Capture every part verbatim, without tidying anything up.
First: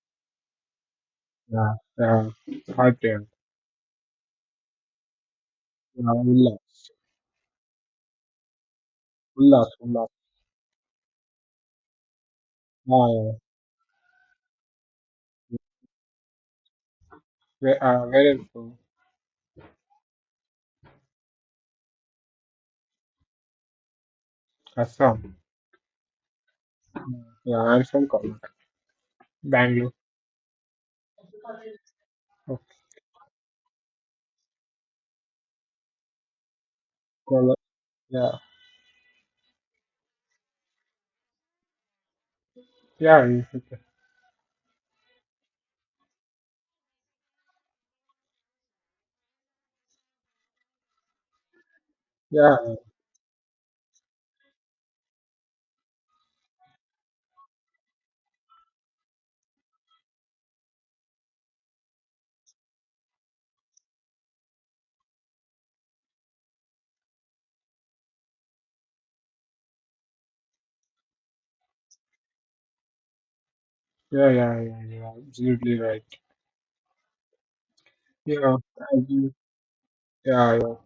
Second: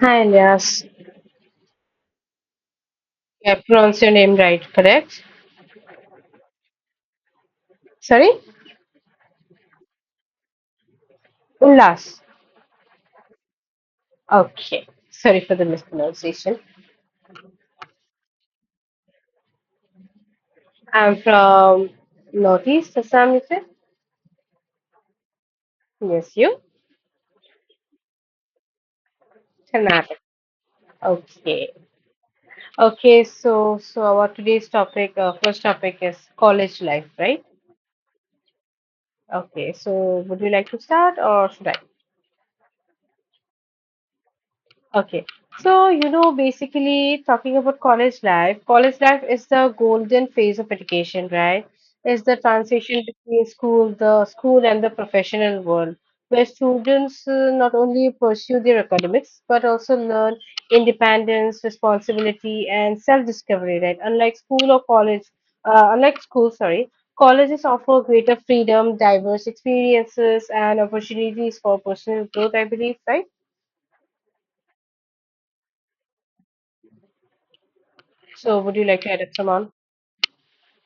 Hi, Ilyas. Yeah, yeah, right there. I pronounced your name right, correct? Yeah, Ullas, Sorry? Ullas, Ullas. Ullas. Yeah, Okay. Sorry for yeah. the mispronunciation. Where, uh, where is from? I'm from Northeast Assam, is it? Assam. Yes, you? Yeah, I'm from Kolkata, Bangalore. Karnataka. Okay. Oh, Okay, so so our today's topic, uh, first topic is college life, right? Kola- Yeah, Okay, so would you like to start or should I? yeah, Okay. So, you know, basically talking about college life, college life is the golden phase of education, right? It's the yeah, transition between school, the school and the professional world, where students uh, not only pursue their academics but also learn independence, responsibility, and self-discovery, right? Unlike school or college, uh, unlike school, sorry, colleges offer greater freedom, diverse experiences, and opportunities for personal growth, I believe, right? yeah, yeah, yeah, yeah. You're absolutely right. Yeah, So would you I like to add up do. some on? Yeah, yeah.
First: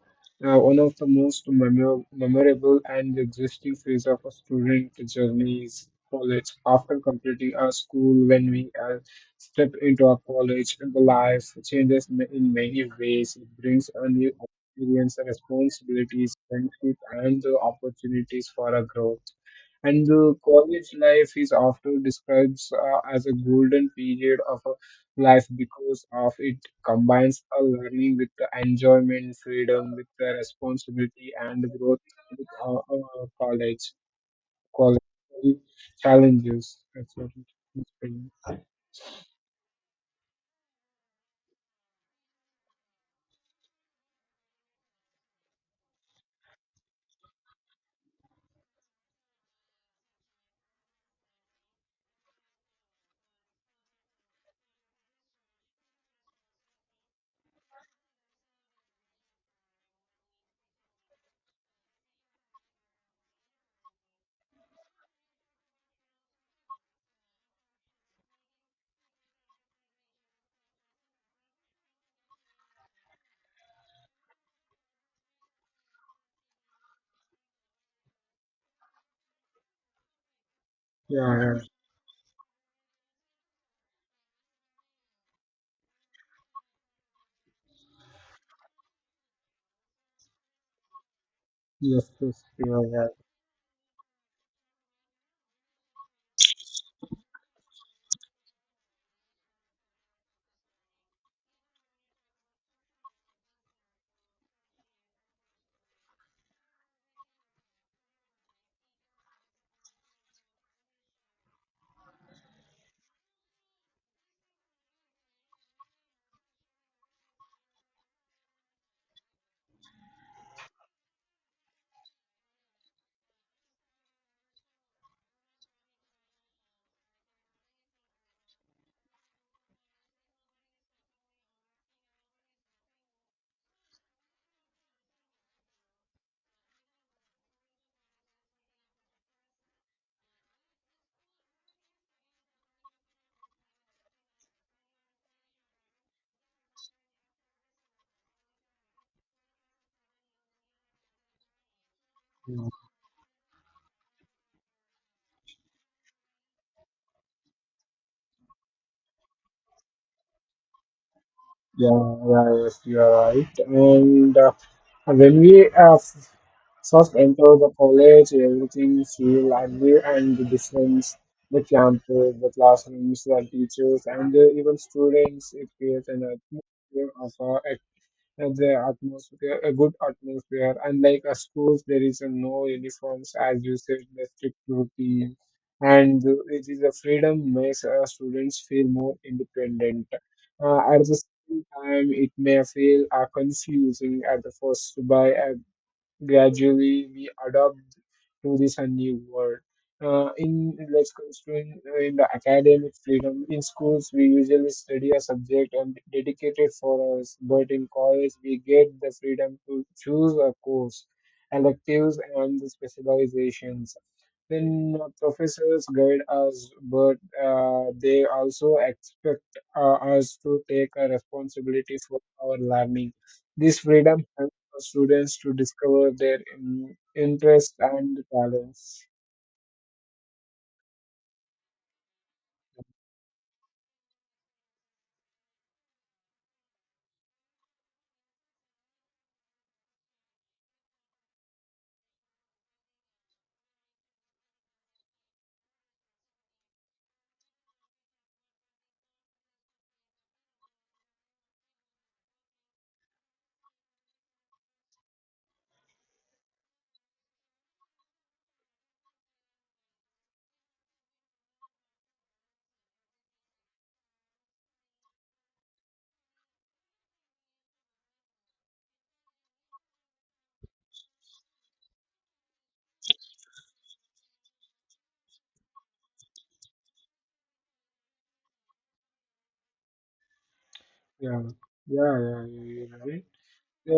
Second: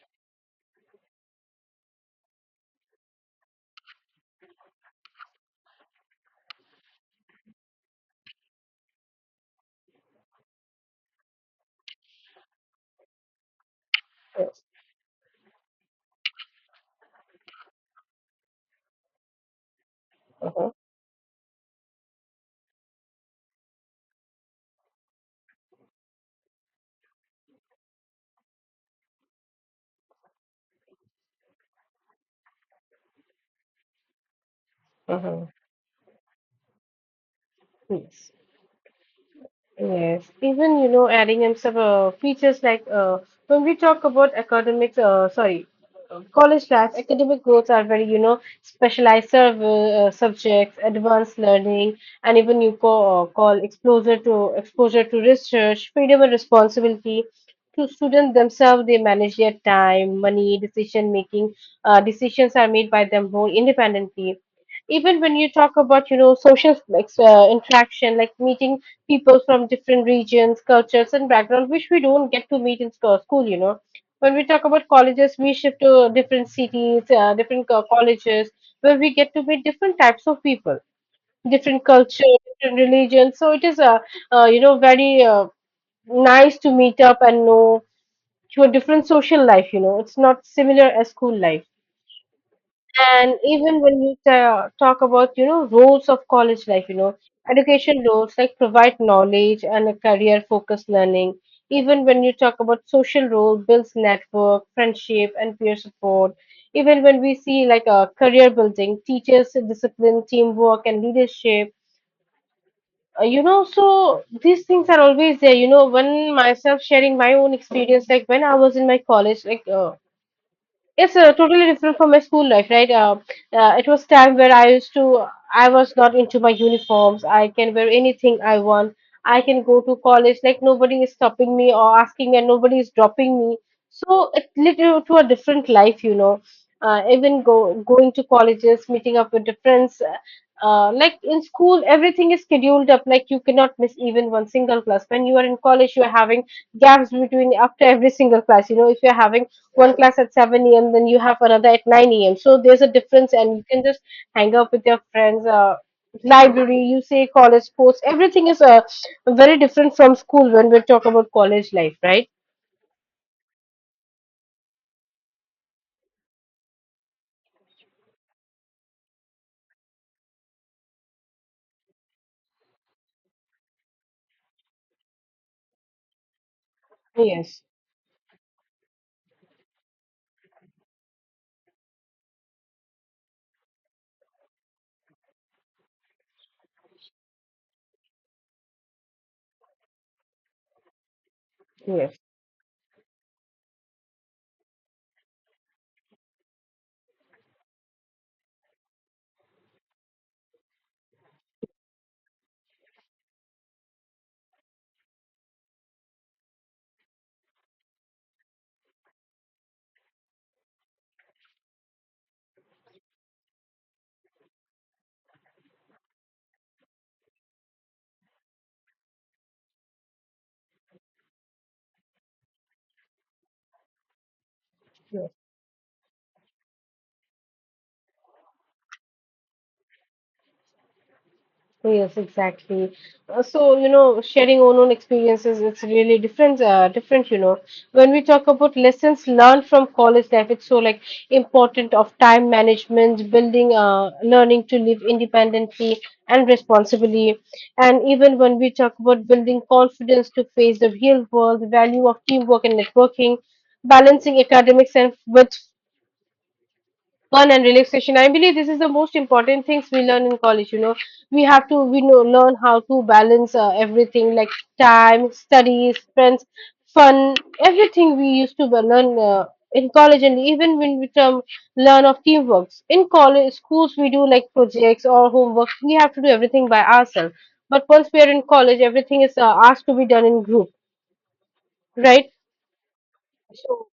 Uh, one of the most memor memorable and existing phase of a student journey is college. After completing our school, when we uh, step into our college, the life changes ma- in many ways. It brings a new Yes. experience, responsibilities, friendship, and the opportunities for our growth. And the Uh-huh. college life is often described uh, as a golden period of a life because of its combines a learning with the enjoyment, freedom with the responsibility and growth with uh, uh, college, college Uh-huh. challenges. That's what it is. Yes. Yes. Even, you know, adding in some uh, features like uh, when we talk about academics, uh, sorry, uh, college labs, academic growths are very, you know, specialized serv uh, subjects, advanced learning, and even you call, uh, call exposure to exposure to research, freedom and responsibility. To students themselves, they manage their time, money, decision making. Uh, decisions are made by them more independently, even when you talk about, you know, social like, uh, interaction, like meeting people from different regions, cultures and backgrounds, which we don't get to meet in sco- school. You know, when we talk about colleges, we shift to different cities, uh, different co- colleges where we get to meet different types of people, Yeah, yeah. different culture, different religions. So it is a uh, uh, you know, very uh, nice to meet up and know to a different social life. You know, it's not similar as school life. Yes, yes, you are right. And even when you ta talk about, you know, roles of college life, you know, education roles like provide knowledge and a career-focused learning. Even when you talk about social role, builds network, friendship, and peer support. Even when we see like a career building, teachers, discipline, teamwork, and leadership. Uh, you know, so these things are always there. You know, when myself sharing my own experience, like when I was in my college, like uh, it's uh, totally different from my school life, right? Uh, uh, it was time where I used to, I was not into my uniforms, I can wear anything I want, I can go to college, like nobody is stopping me or asking me and nobody is dropping me. So it led you to a different life, you know. Uh, even go Going to colleges, meeting up with the friends, uh, uh, like in school everything is scheduled up, like you cannot miss even one single class. When you are in college, you are having gaps between after every single class. You know, if you're having one class at seven a m, then you have another at nine a m. So You there's are a difference and you can just hang out with your friends. Uh, library, you say college sports, everything is uh, very different from school when we talk about college life, Yeah, right? yeah, yes, you are right. And uh, when we uh, f- first enter the college, everything feel and new and the difference, the campus, the classrooms, the teachers, and uh, even students. It creates an atmosphere of uh, Yes, and the atmosphere, a good atmosphere. Unlike a schools, there is a no uniforms, as you said, the strict routine, and it is a freedom makes uh, students feel more independent. Uh, at the same time, yes. it may feel uh, confusing at the first by uh, gradually we adapt to this uh, new world. Uh, in let's constrain uh, in the academic freedom in schools we usually study a subject and dedicate it for us, but in college we get the freedom to choose a course, electives and the specializations. Then uh, professors guide us, but uh, they also expect uh, us to take a responsibility for our learning, this freedom for students to discover their in, interests and talents. Yes, exactly. Uh, so, you know, sharing own own experiences, it's really different, uh, different, you know. When we talk about lessons learned from college life, it's so like important of time management, building, uh, learning to live independently and responsibly. And even when we talk about building confidence to face the real world, the value of teamwork and networking, balancing academics and with fun and relaxation. I believe this is the most important things we learn in college. You know, we have to we know, learn how to balance uh, everything like time, studies, friends, fun, everything we used to learn uh, in college. And even when we term learn of teamworks in college schools, we do like projects or homework. We have to do everything by ourselves. But once we are in college, everything is uh, asked to be done in group, Yeah, yeah, right? yeah, yeah, yeah, right. So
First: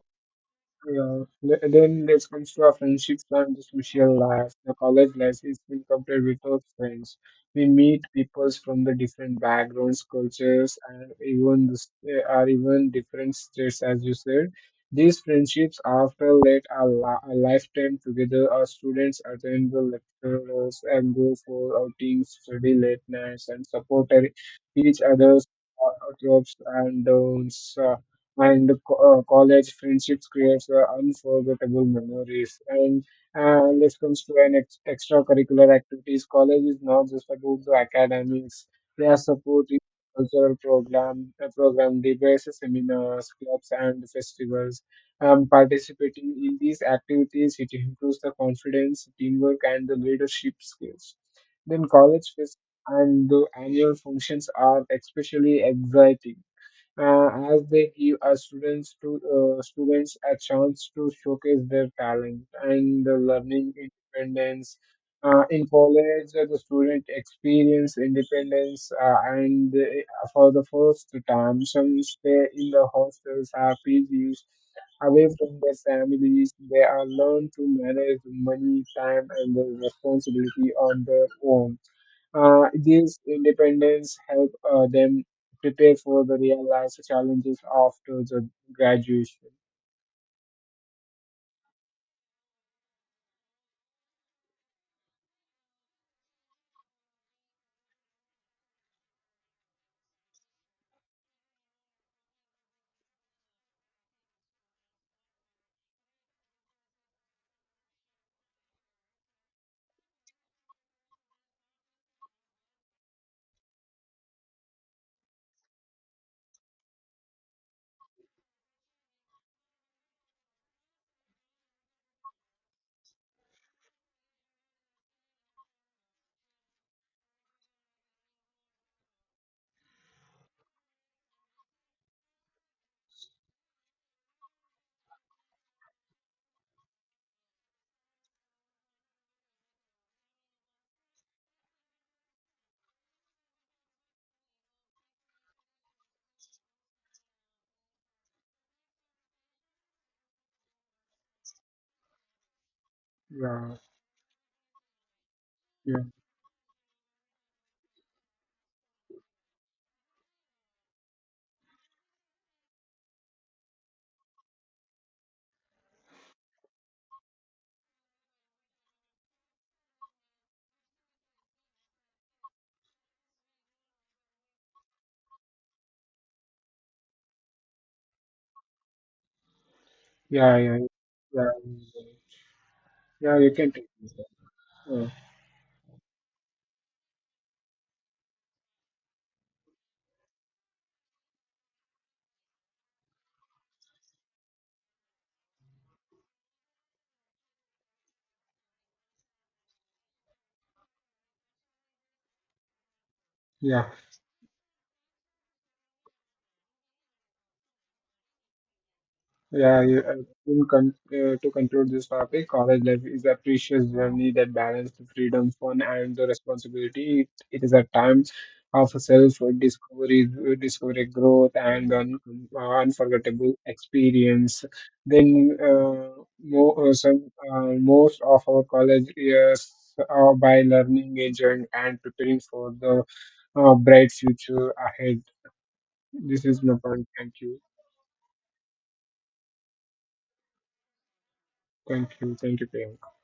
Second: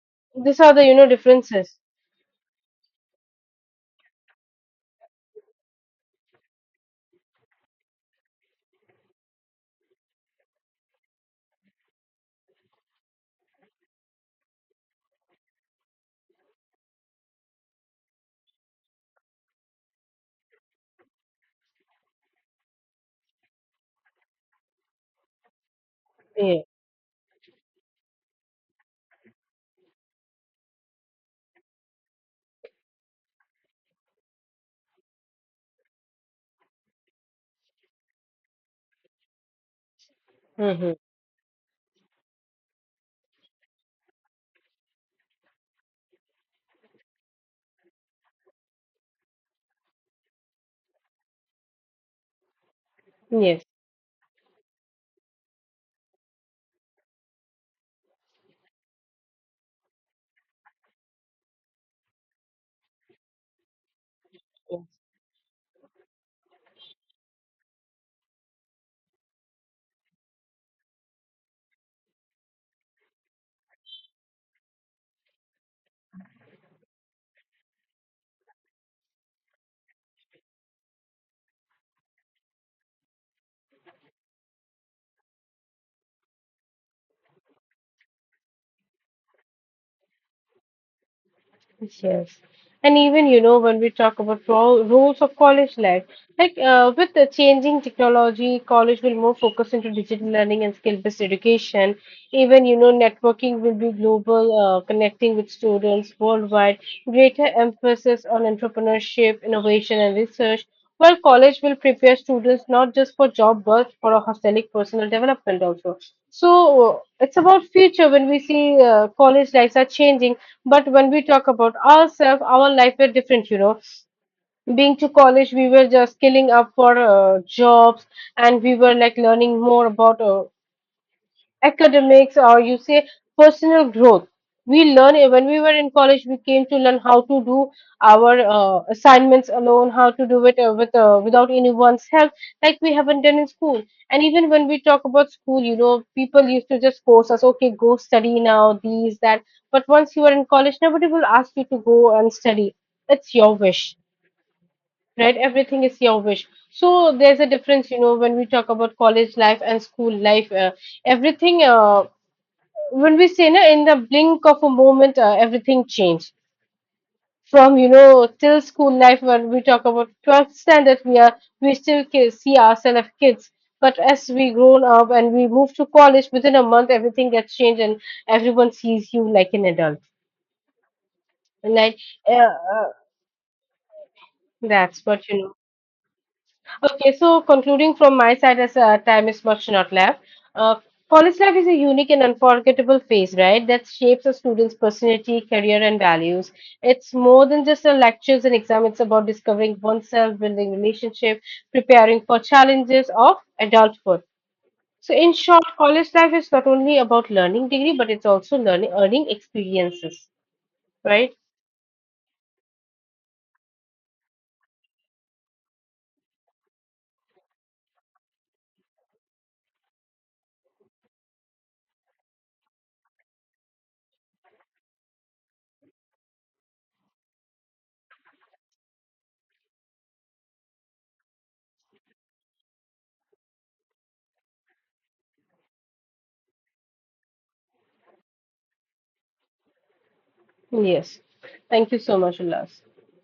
these are the, you know, Yeah. Th- differences. Then it comes to our friendships and the social life. The college life is incomplete without friends. We meet people from the different backgrounds, cultures, and even the, st- are even different states, as you said. These friendships, after late a, li- a lifetime together, our students attend the lectures and go for outings, study late nights, and support e- each other's uh, ups Yeah. and downs. Uh, and co- uh, college friendships creates uh, unforgettable memories. And uh, this comes to an ex- extracurricular activities, college is not just about the academics, they are supporting cultural Mm-hmm. program uh, program, debates, seminars, clubs and festivals. Um, participating in these activities, it improves the confidence, teamwork and the leadership skills. Then college fest and the Yes. annual functions are especially exciting, uh, as they give our students to uh, students a chance to showcase their talent and the learning independence. Uh, in college, uh, the student experience independence, uh, and uh, for the first time, some stay in the hostels or P Gs away from their families. They are learned to manage money, time, and the responsibility on their own. Uh, these independence help uh, them prepare for the real life challenges after the graduation. Yes. And even, you know, when we talk about ro roles of college life, like uh, with the changing technology, college will more focus into digital learning and skill-based education. Even, you know, networking will be global, uh, connecting with students worldwide, greater emphasis on entrepreneurship, innovation, and research, while college will prepare students not just for job but for a holistic personal development also. So uh, it's about future when we see uh, college lives are changing. But when we talk about ourselves, our life were different, you know. Being to college, we were just skilling up for uh, jobs, and we were like learning more about uh, academics, or you say personal growth. We learn eh, when we were in college, we came to learn how to do our uh, assignments alone, how to do it uh, with uh, without anyone's help, like we haven't done in school. And even when we talk about school, you know, people used to just force us, okay, go study now, these that. But once you are in college, nobody will ask you to go and study. It's your Yeah, wish, right? Everything is yeah, your wish. So there's a difference, you know, when we talk about college life and school life, uh, everything uh, when we say no, in the blink of a moment, uh, everything changed. From, you know, till school life, when we talk about twelfth standard, we are we still ki- see ourselves as kids. But as we grown up and we move to college, within a month everything gets changed and everyone sees you like an adult. yeah, yeah, yeah. And like uh, uh, Yeah, you can take this that's one. what, you know. Okay, so concluding from my side, as uh, time is much not left, uh, college life is a unique and unforgettable phase, right? That shapes a student's personality, career, and values. It's more than just the lectures and exam. It's about discovering oneself, building relationship, preparing for challenges of Yeah. adulthood. So, in short, college life is not only about learning degree, but it's also learning, earning Yeah, you- uh, experiences, in con right? uh, to conclude this topic, college life is a precious journey that balances the freedom, fun, and the responsibility. It, it is a time of self-discovery, uh, discovery, growth, and an uh, unforgettable experience. Then, uh, more, uh, some, uh, most of our college years are by learning, enjoying, and preparing for the uh, bright future ahead. This is my point. Thank you. Yes. Thank you Thank so you. much, Thank you, Ulas. Priyanka.